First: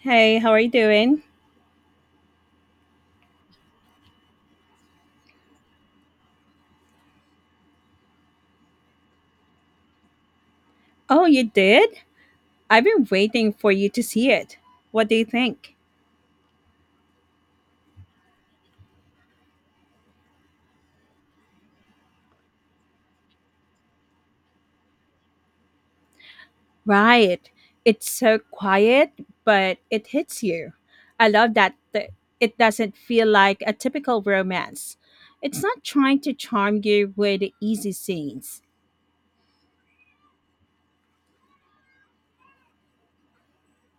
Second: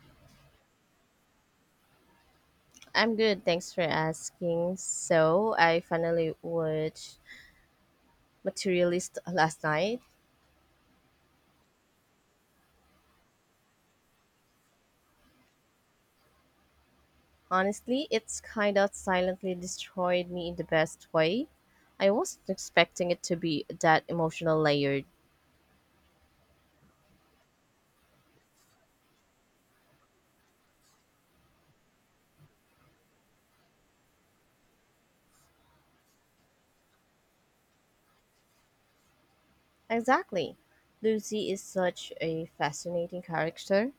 Hey, how are you doing? I'm good, thanks for asking. So, I finally watched Materialist last night. Oh, you did? I've been waiting for you to see it. What do you think? Honestly, it's kind of silently destroyed me in the best way. I wasn't expecting it to be that emotional layered. Right. It's so quiet, but it hits you. I love that it doesn't feel like a typical romance. It's not trying to charm you with easy scenes. Exactly. Lucy is such a fascinating character.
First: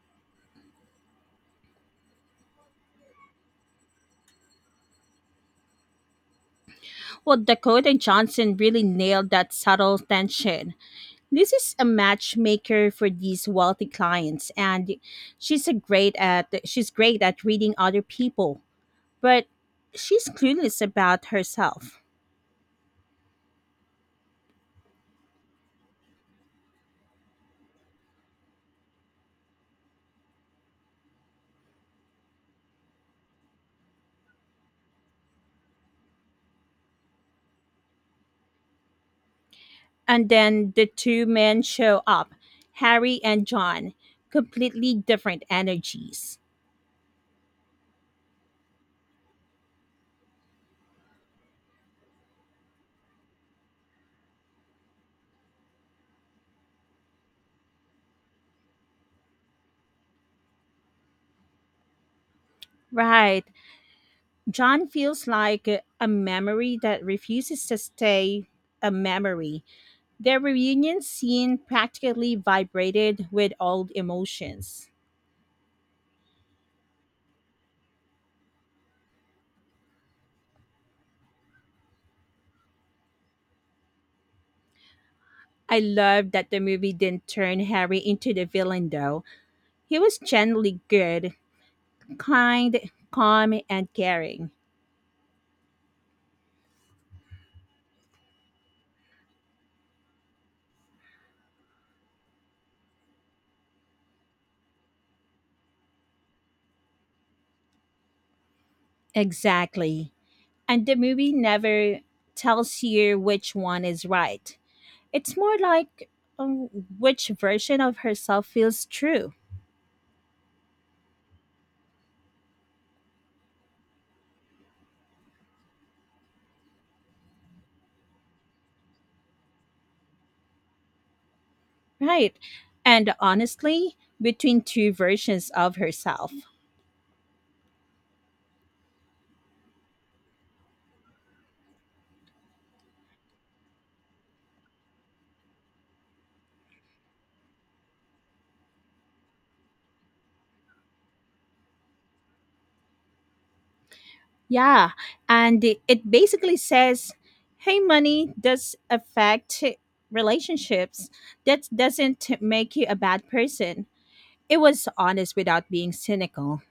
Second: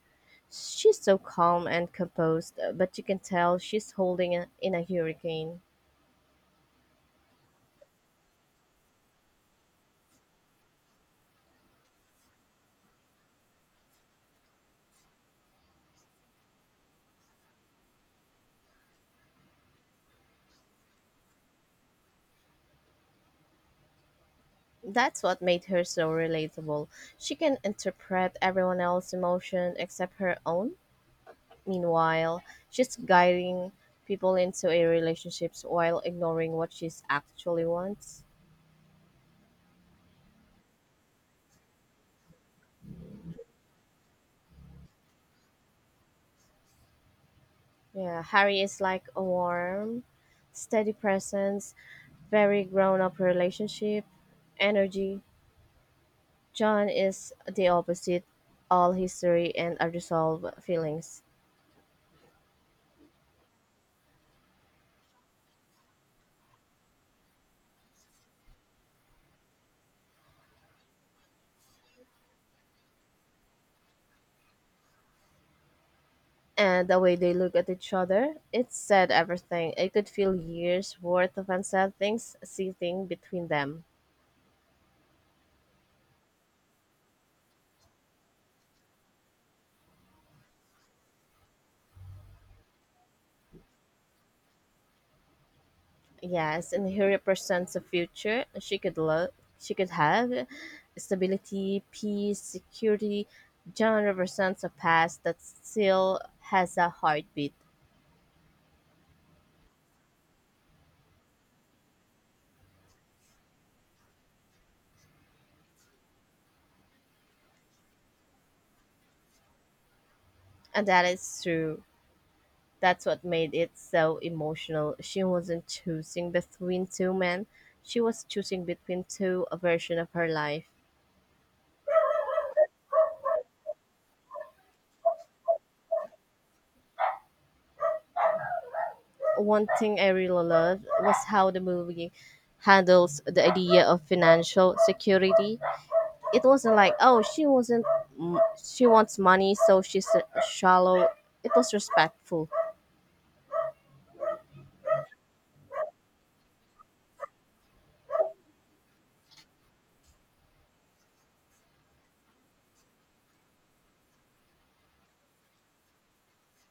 She's so calm and composed, but you can tell she's holding a, in a hurricane. Well, Dakota Johnson really nailed that subtle tension. This is a matchmaker for these wealthy clients and she's great at reading other people, but she's clueless about herself. That's what made her so relatable. She can interpret everyone else's emotion except her own. Meanwhile, she's guiding people into a relationships while ignoring what she's actually wants. And then the two men show up, Harry and John, completely different energies. Yeah, Harry is like a warm, steady presence, very grown up relationship, energy. John is the opposite, all history and unresolved feelings. Right. John feels like a memory that refuses to stay a memory. Their reunion scene practically vibrated with old emotions. And the way they look at each other, it said everything. I could feel years worth of unsaid things seething between them. I love that the movie didn't turn Harry into the villain, though. He was generally good, kind, calm, and caring. Yes, and he represents a future she could love, she could have stability, peace, security. John represents a past that still has a heartbeat, Exactly. And the movie never tells you which one is right. It's more like um, which version of herself feels true, and that is true. That's what made it so emotional. She wasn't choosing between two men; she was choosing between two a version of her life. right? And honestly, between two versions of herself. One thing I really loved was how the movie handles the idea of financial security. It wasn't like, oh, she wasn't, mm, she wants money, so she's shallow. It was respectful. Yeah, and it basically says, "Hey, money does affect relationships. That doesn't make you a bad person." It was honest without being cynical.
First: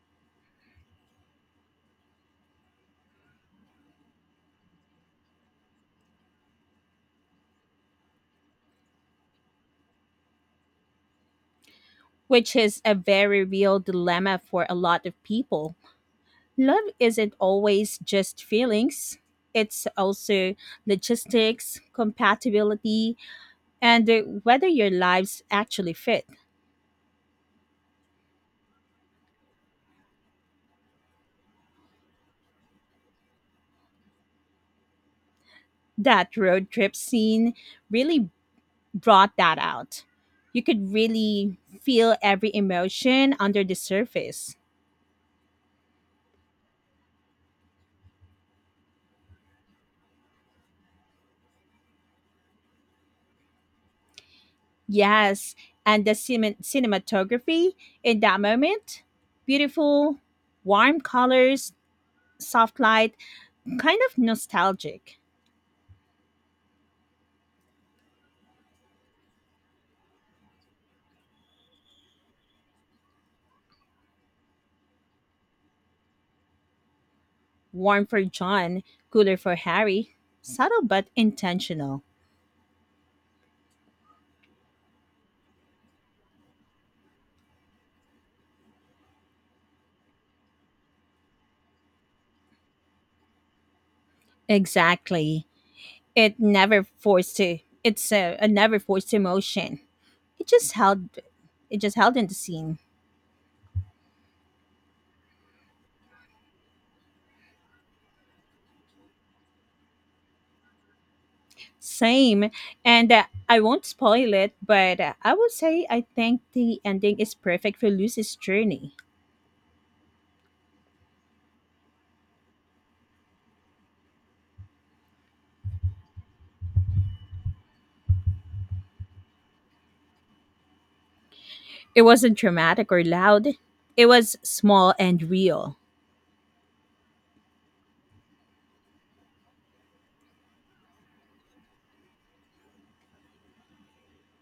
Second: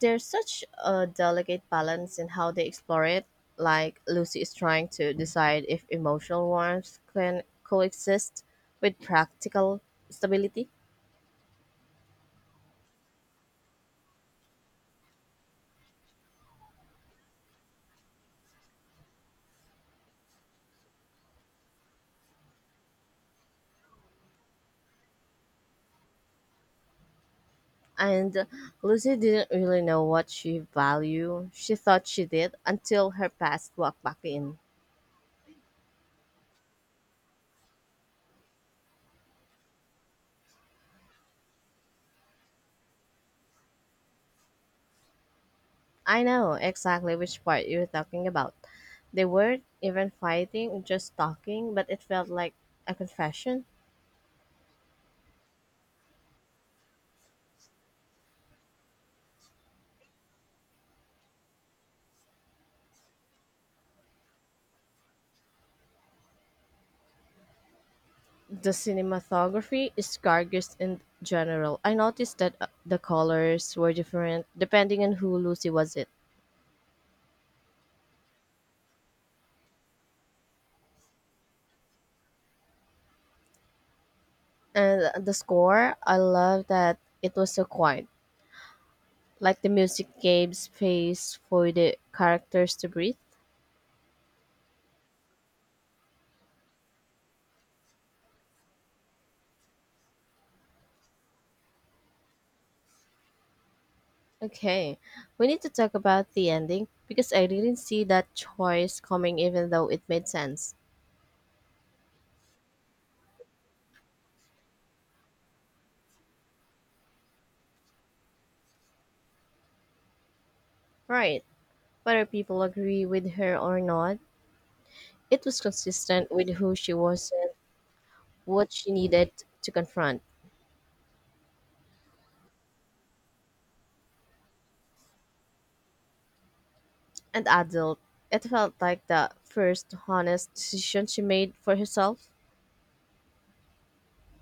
There's such a delicate balance in how they explore it, like Lucy is trying to decide if emotional warmth can coexist with practical stability. Which is a very real dilemma for a lot of people. Love isn't always just feelings, it's also logistics, compatibility, and whether your lives actually fit. And Lucy didn't really know what she valued. She thought she did until her past walked back in. That road trip scene really brought that out. You could really feel every emotion under the surface. I know exactly which part you're talking about. They weren't even fighting, just talking, but it felt like a confession. Yes, and the cinematography in that moment beautiful, warm colors, soft light, kind of nostalgic. The cinematography is gorgeous in general. I noticed that the colors were different depending on who Lucy was it. Warm for John, cooler for Harry. Subtle but intentional. And the score, I love that it was so quiet. Like the music gave space for the characters to breathe. Exactly. It never forced to. It's a never forced emotion. It just held. It just held in the scene. Okay, we need to talk about the ending because I didn't see that choice coming even though it made sense. Same, and I won't spoil it, but I will say I think the ending is perfect for Lucy's journey. Right. Whether people agree with her or not, it was consistent with who she was and what she needed to confront. It wasn't dramatic or loud. It was small and real. And adult, it felt like the first honest decision she made for herself.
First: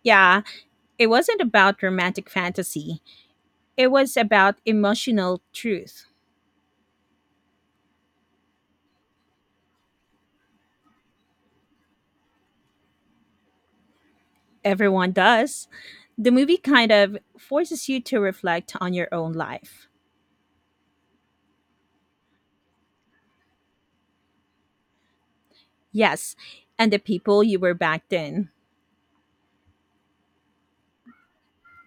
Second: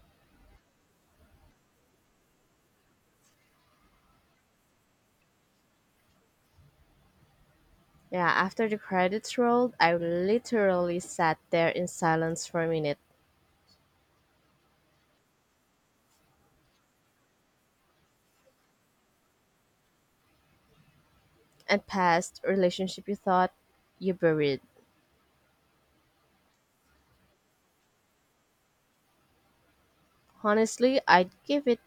Yeah, it wasn't about romantic fantasy. It was about emotional truth. Yeah, after the credits rolled, I literally sat there in silence for a minute Everyone does. The movie kind of forces you to reflect on your own life. and past relationship you thought you buried. Yes, and the people you were back then. Honestly, I'd give it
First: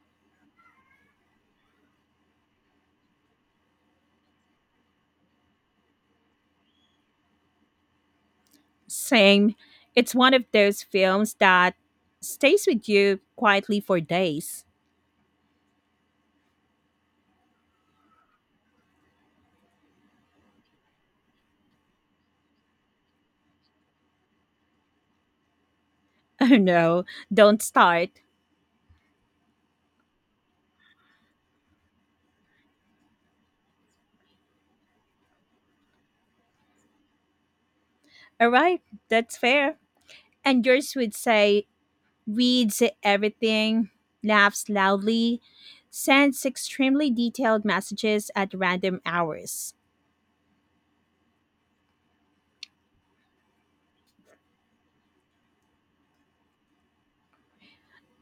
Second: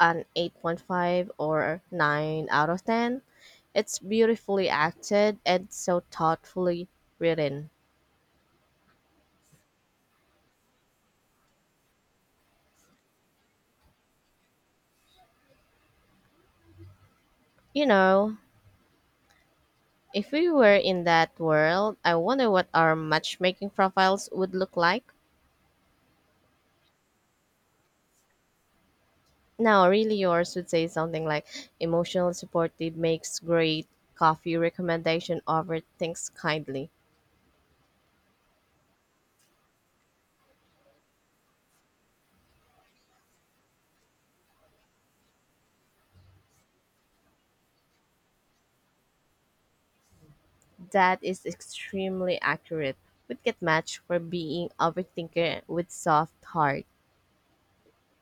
an 8.5 or 9 out of 10. It's beautifully acted and so thoughtfully written. Same. It's one of those films that stays with you quietly for days. You know, if we were in that world, I wonder what our matchmaking profiles would look like. Oh no, don't start. Now, really, yours would say something like emotional supported makes great coffee recommendation over thinks kindly. All right, that's fair. And yours would say, reads everything, laughs loudly, sends extremely detailed messages at random hours. That is extremely accurate. Would get matched for being overthinker with soft heart.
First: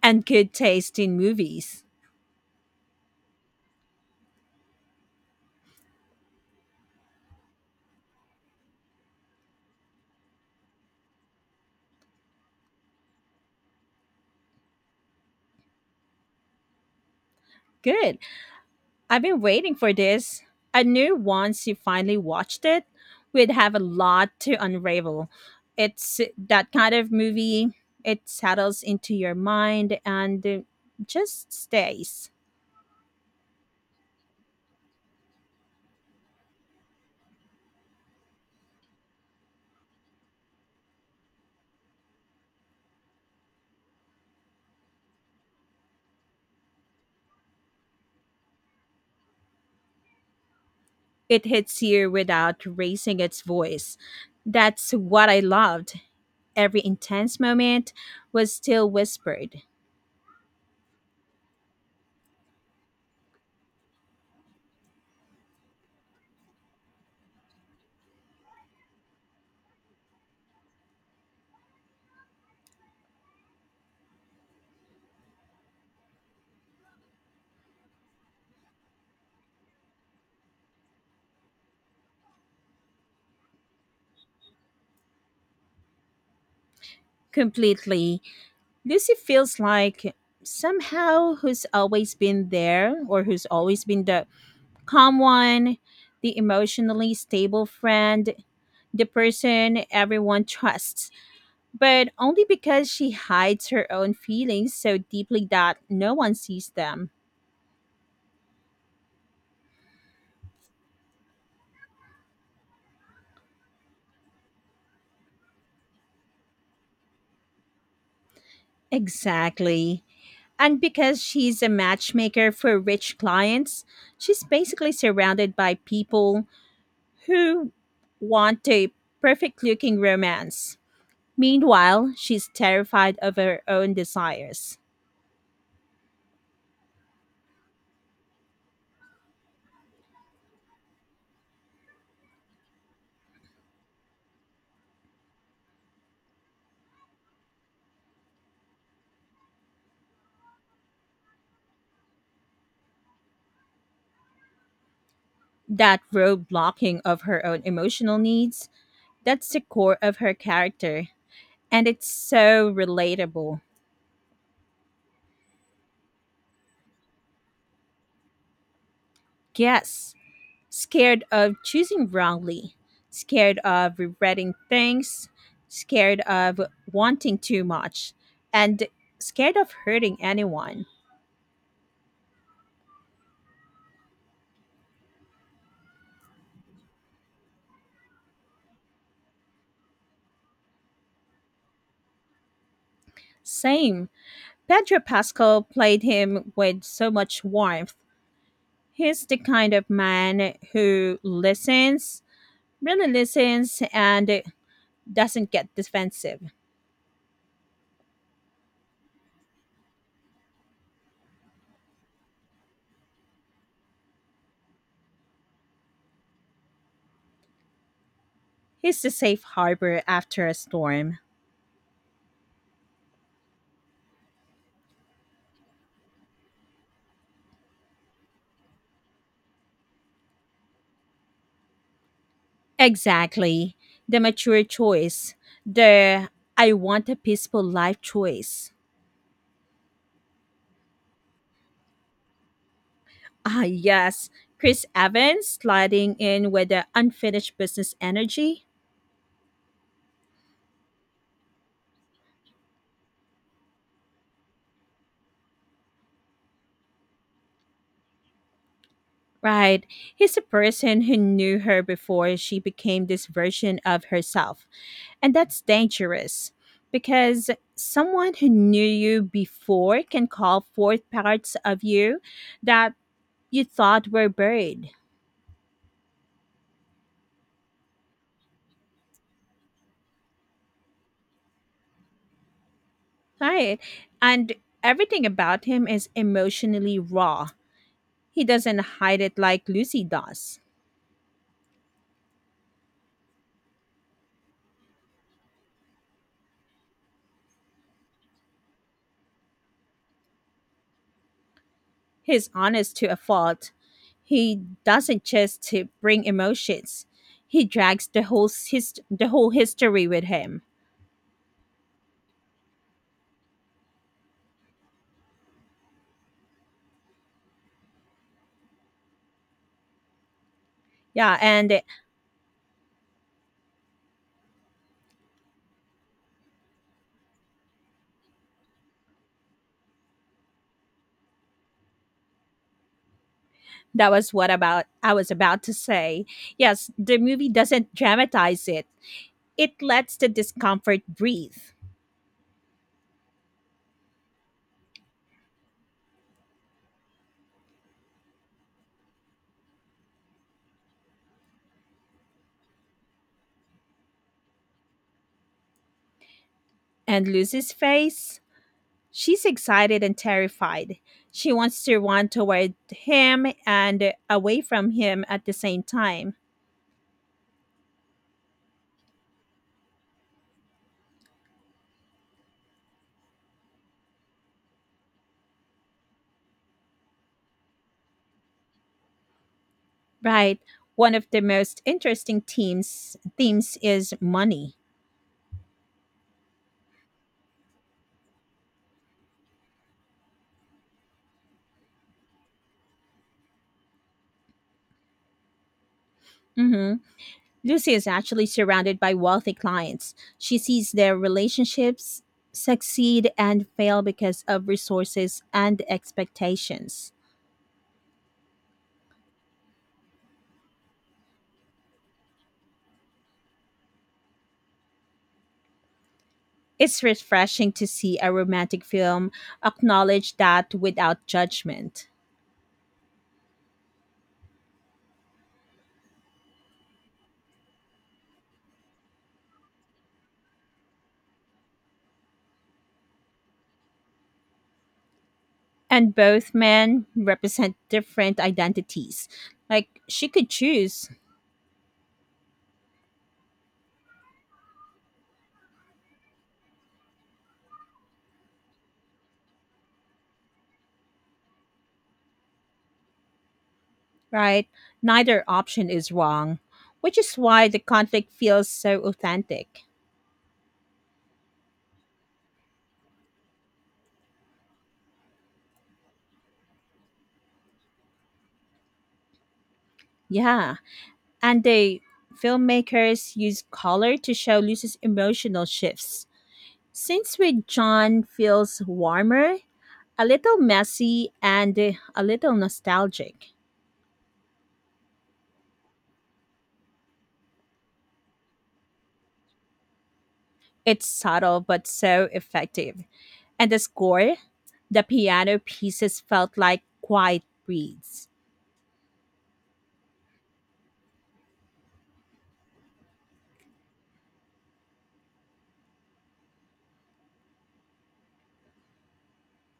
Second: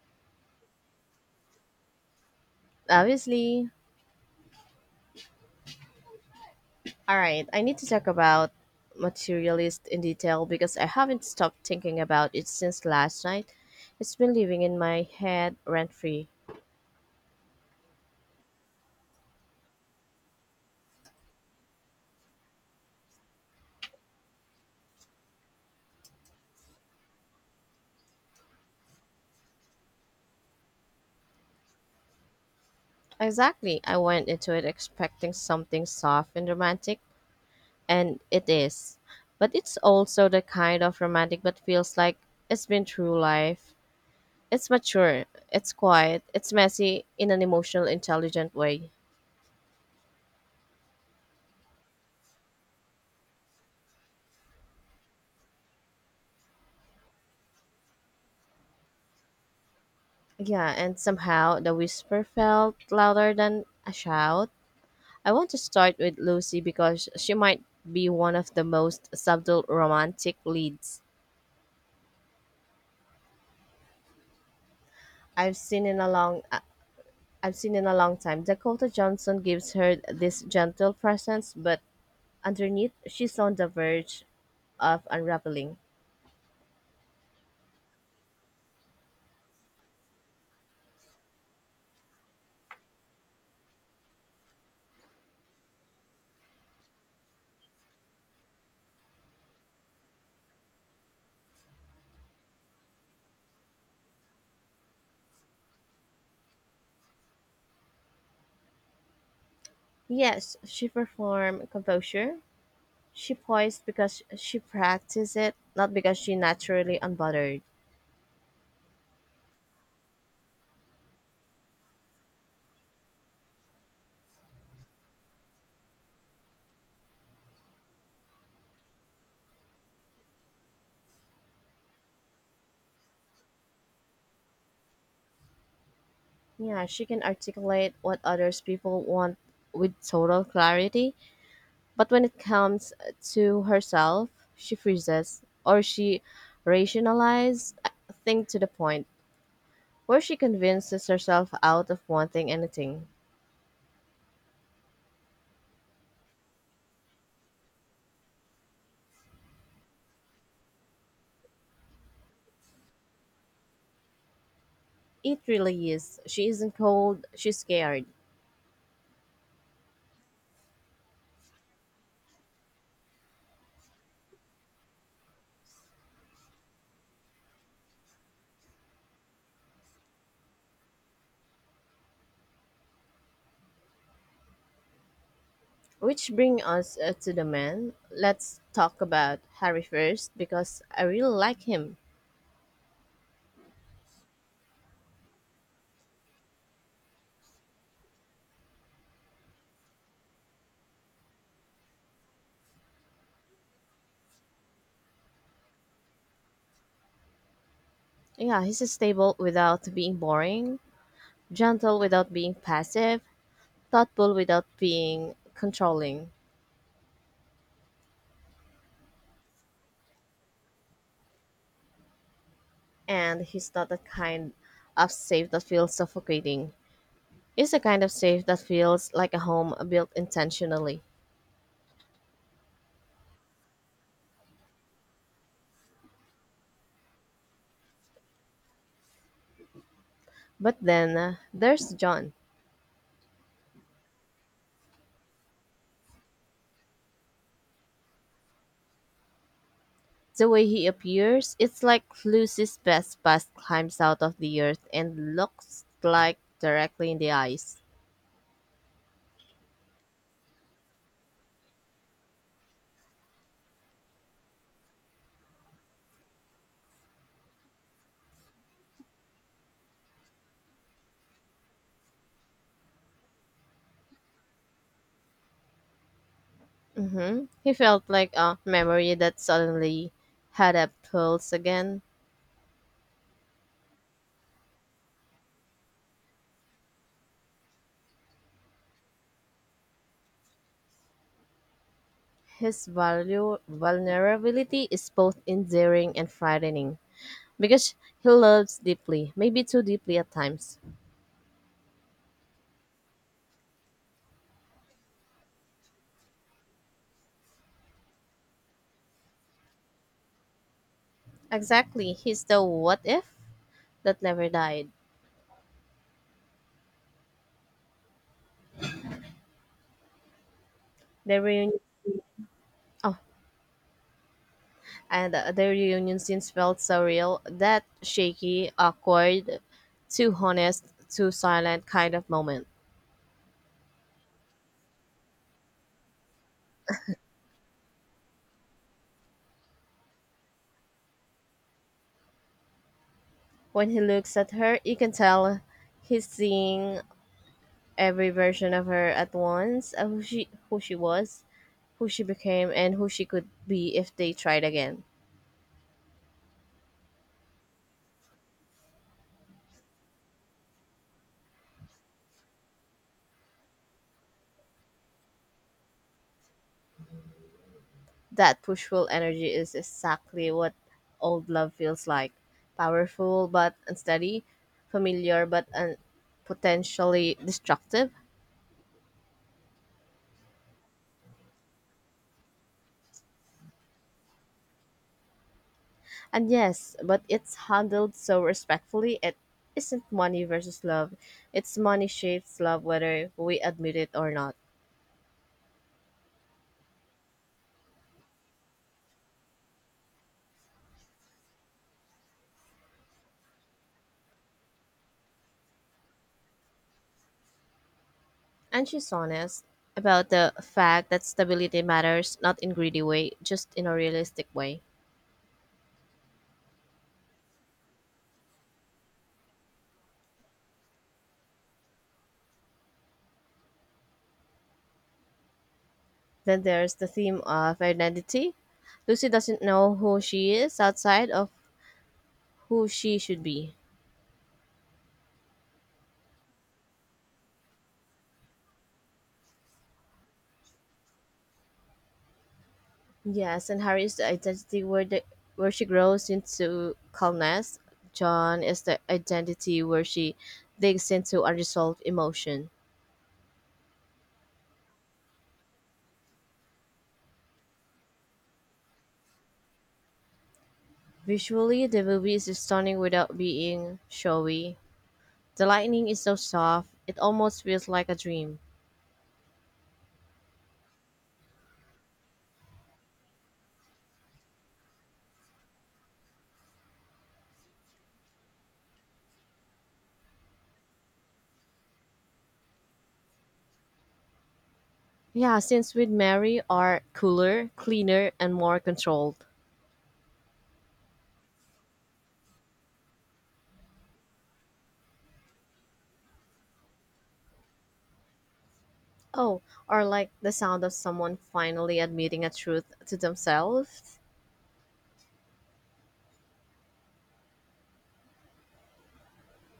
And good taste in movies. Obviously. All right, I need to talk about Materialist in detail because I haven't stopped thinking about it since last night. It's been living in my head rent free. Good. I've been waiting for this. I knew once you finally watched it, we'd have a lot to unravel. It's that kind of movie, it settles into your mind and just stays. Exactly, I went into it expecting something soft and romantic, and it is. But it's also the kind of romantic that feels like it's been through life. It's mature, it's quiet, it's messy in an emotional, intelligent way. It hits you without raising its voice. That's what I loved. Every intense moment was still whispered. Yeah, and somehow the whisper felt louder than a shout. I want to start with Lucy because she might be one of the most subtle romantic leads I've seen in a long uh, I've seen in a long time. Dakota Johnson gives her this gentle presence, but underneath she's on the verge of unraveling. Completely. Lucy feels like somehow who's always been there or who's always been the calm one, the emotionally stable friend, the person everyone trusts, but only because she hides her own feelings so deeply that no one sees them. Yes, she performed composure. She poised because she practiced it, not because she naturally unbothered. Exactly. And because she's a matchmaker for rich clients, she's basically surrounded by people who want a perfect looking romance. Meanwhile, she's terrified of her own desires. Yeah, she can articulate what others people want with total clarity. But when it comes to herself, she freezes, or she rationalizes things to the point where she convinces herself out of wanting anything. That road blocking of her own emotional needs, that's the core of her character. And it's so relatable. It really is. She isn't cold, she's scared. Yes, scared of choosing wrongly, scared of regretting things, scared of wanting too much, and scared of hurting anyone. Which brings us to the man. Let's talk about Harry first because I really like him. Same. Pedro Pascal played him with so much warmth. He's the kind of man who listens, really listens, and doesn't get defensive. Yeah, he's stable without being boring, gentle without being passive, thoughtful without being controlling. He's the safe harbor after a storm. And he's not the kind of safe that feels suffocating. He's the kind of safe that feels like a home built intentionally. Exactly. The mature choice. The I want a peaceful life choice. But then there's John. Ah, yes. Chris Evans sliding in with the unfinished business energy. The way he appears, it's like Lucy's best past climbs out of the earth and looks like directly in the eyes. Right. He's a person who knew her before she became this version of herself. And that's dangerous because someone who knew you before can call forth parts of you that you thought were buried. Mm-hmm. He felt like a memory that suddenly had a pulse again. Right. And everything about him is emotionally raw. He doesn't hide it like Lucy does. His value, vulnerability is both endearing and frightening. Because he loves deeply, maybe too deeply at times. He's honest to a fault. He doesn't just to bring emotions. He drags the whole history with him. Exactly. He's the what if that never died. Yeah, The reunion, and oh, and the reunion scenes felt so real. That shaky, awkward, too honest, too silent kind of moment. that was what about I was about to say. Yes, the movie doesn't dramatize it. It lets the discomfort breathe. When he looks at her, you can tell he's seeing every version of her at once, who she was, who she became, and who she could be if they tried again. And Lucy's face? She's excited and terrified. She wants to run toward him and away from him at the same time. That pushful energy is exactly what old love feels like, powerful but unsteady, familiar but potentially destructive. Right. One of the most interesting themes is money. And yes, but it's handled so respectfully, it isn't money versus love. It's money shapes love whether we admit it or not. Mhm. Lucy is actually surrounded by wealthy clients. She sees their relationships succeed and fail because of resources and expectations. And she's honest about the fact that stability matters, not in greedy way, just in a realistic way. It's refreshing to see a romantic film acknowledge that without judgment. Then there's the theme of identity. Lucy doesn't know who she is outside of who she should be. And both men represent different identities. Like she could choose. Yes, and Harry is the identity where the where she grows into calmness. John is the identity where she digs into unresolved emotion. Right? Neither option is wrong, which is why the conflict feels so authentic. Visually, the movie is stunning without being showy. The lightning is so soft, it almost feels like a dream. Yeah, and the filmmakers use color to show Lucy's emotional shifts. Since with John feels warmer, a little messy and a little nostalgic. Yeah, scenes with Mary are cooler, cleaner, and more controlled. It's subtle but so effective. And the score? The piano pieces felt like quiet breeds. Oh, or like the sound of someone finally admitting a truth to themselves.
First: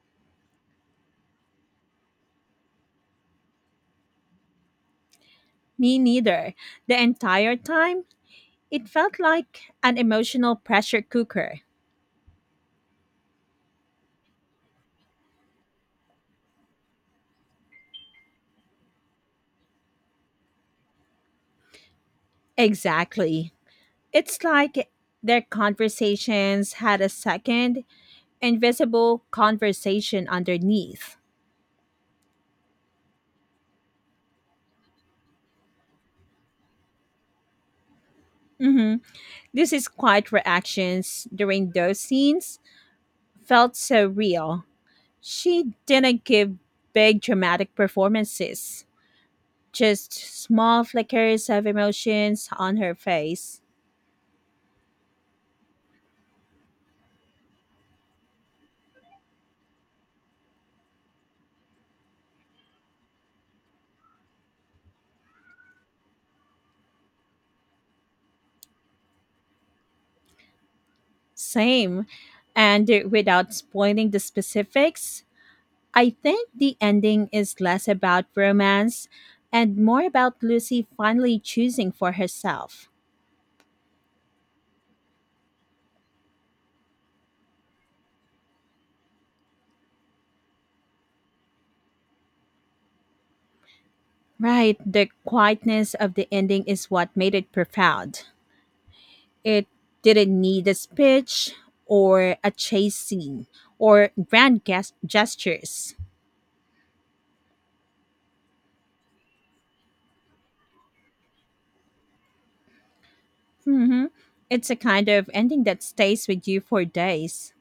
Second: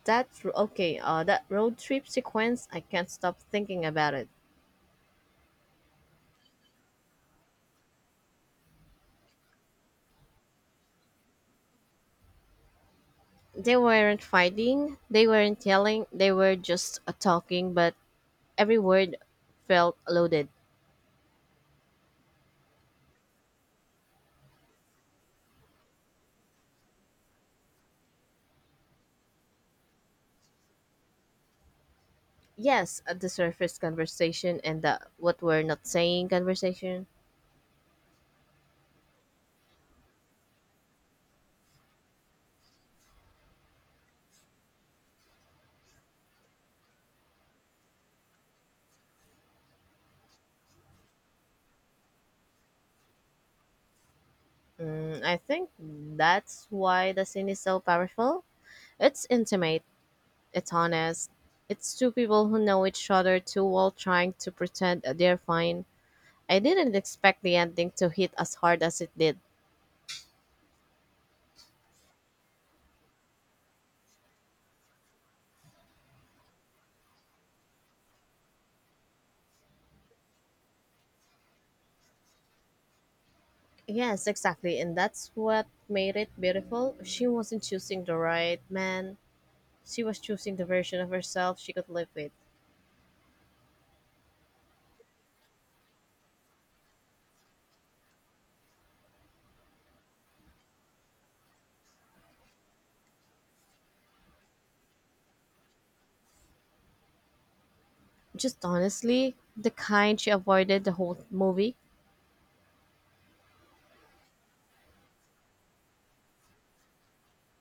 That okay, that road trip sequence, I can't stop thinking about it. Me neither. The entire time, it felt like an emotional pressure cooker. They weren't fighting, they weren't yelling, they were just talking, but every word felt loaded. Exactly. It's like their conversations had a second, invisible conversation underneath. Yes, at the surface conversation and the what we're not saying conversation. Hmm. This is quiet reactions during those scenes felt so real. She didn't give big dramatic performances, just small flickers of emotions on her face. Mm, I think that's why the scene is so powerful. It's intimate. It's honest. It's two people who know each other too well trying to pretend they're fine. I didn't expect the ending to hit as hard as it did. Same. And without spoiling the specifics, I think the ending is less about romance and more about Lucy finally choosing for herself. Yes, exactly. And that's what made it beautiful. She wasn't choosing the right man, she was choosing the version of herself she could live with. Right, the quietness of the ending is what made it profound. It didn't need a speech or a chase scene or gestures. Just honestly, the kind she avoided the whole movie. Hmm. It's a kind of ending that stays with you for days.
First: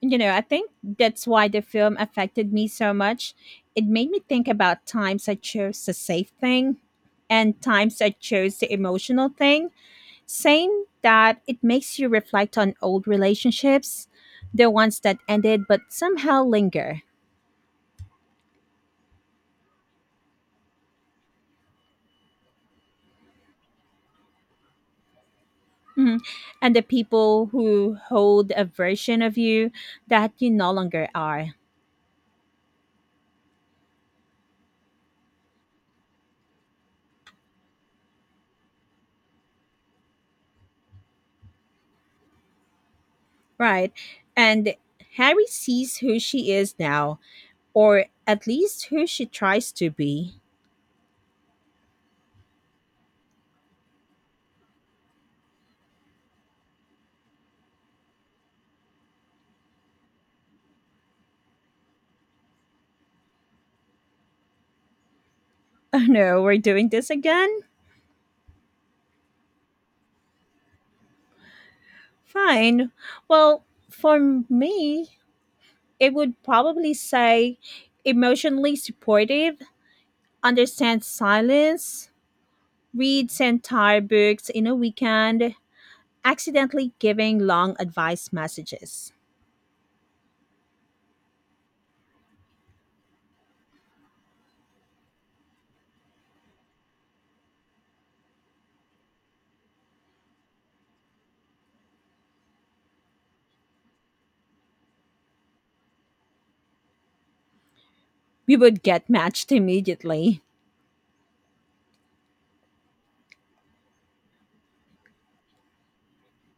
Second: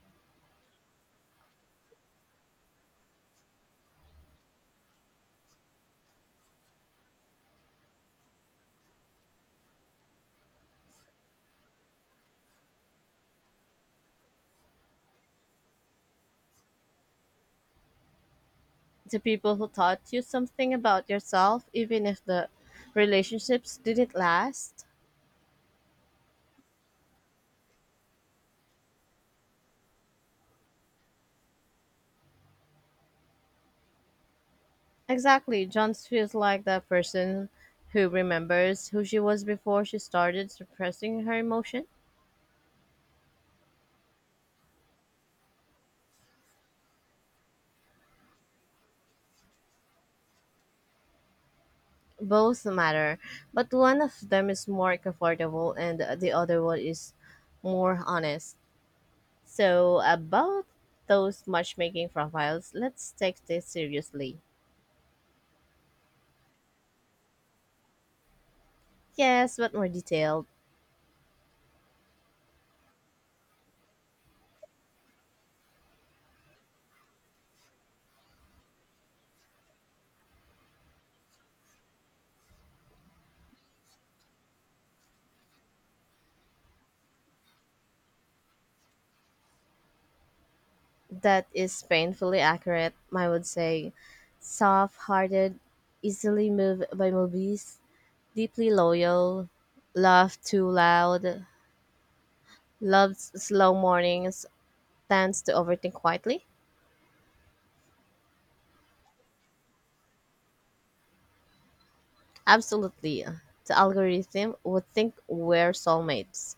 You know, I think that's why the film affected me so much. It made me think about times I chose the safe thing and times I chose the emotional thing, saying that it makes you reflect on old relationships, the ones that ended but somehow linger. The people who taught you something about yourself, even if the relationships didn't last. Mhm. And the people who hold a version of you that you no longer are. Exactly. John feels like that person who remembers who she was before she started suppressing her emotion. Right. And Harry sees who she is now, or at least who she tries to be. Both matter, but one of them is more comfortable and the other one is more honest. So, about those matchmaking profiles, let's take this seriously. Oh no, we're doing this again? Yes, but more detailed. Fine. Well, for me, it would probably say emotionally supportive, understands silence, reads entire books in a weekend, accidentally giving long advice messages. That is painfully accurate, I would say. Soft hearted, easily moved by movies, deeply loyal, laugh too loud, loves slow mornings, tends to overthink quietly? We would get matched immediately. Absolutely. The algorithm would think we're soulmates.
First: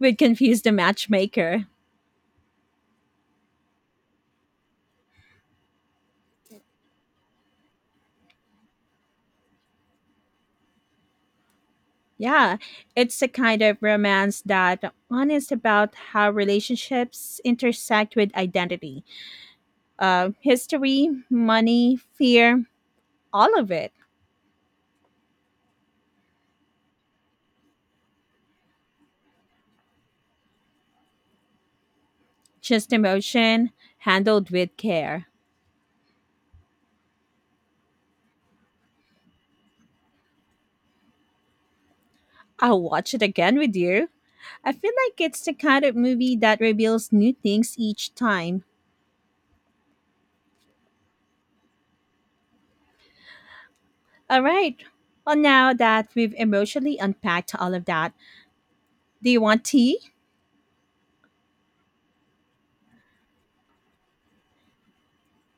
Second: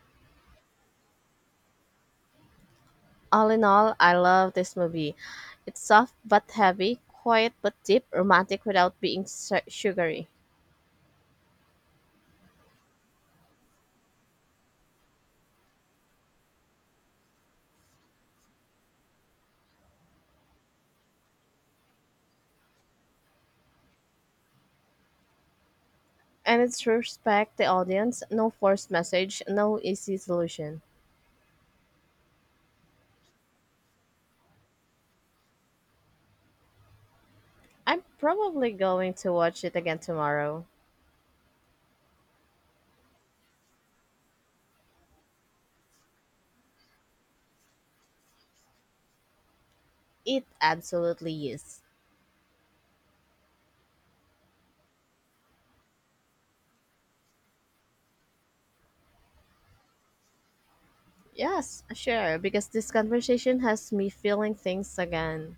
Would confuse the matchmaker. All in all, I love this movie. It's soft but heavy, quiet but deep, romantic without being sugary. Yeah, it's a kind of romance that honest about how relationships intersect with identity, history, money, fear, all of it. And it's respect the audience, no forced message, no easy solution. Just emotion handled with care. I'm probably going to watch it again tomorrow. I'll watch it again with you. I feel like it's the kind of movie that reveals new things each time. It absolutely is. All right. Well, now that we've emotionally unpacked all of that, do you want tea? Yes, sure, because this conversation has me feeling things again.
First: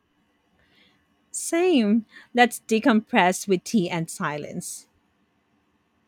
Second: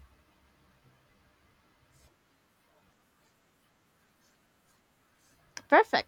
Same. Let's decompress with tea and silence. Perfect.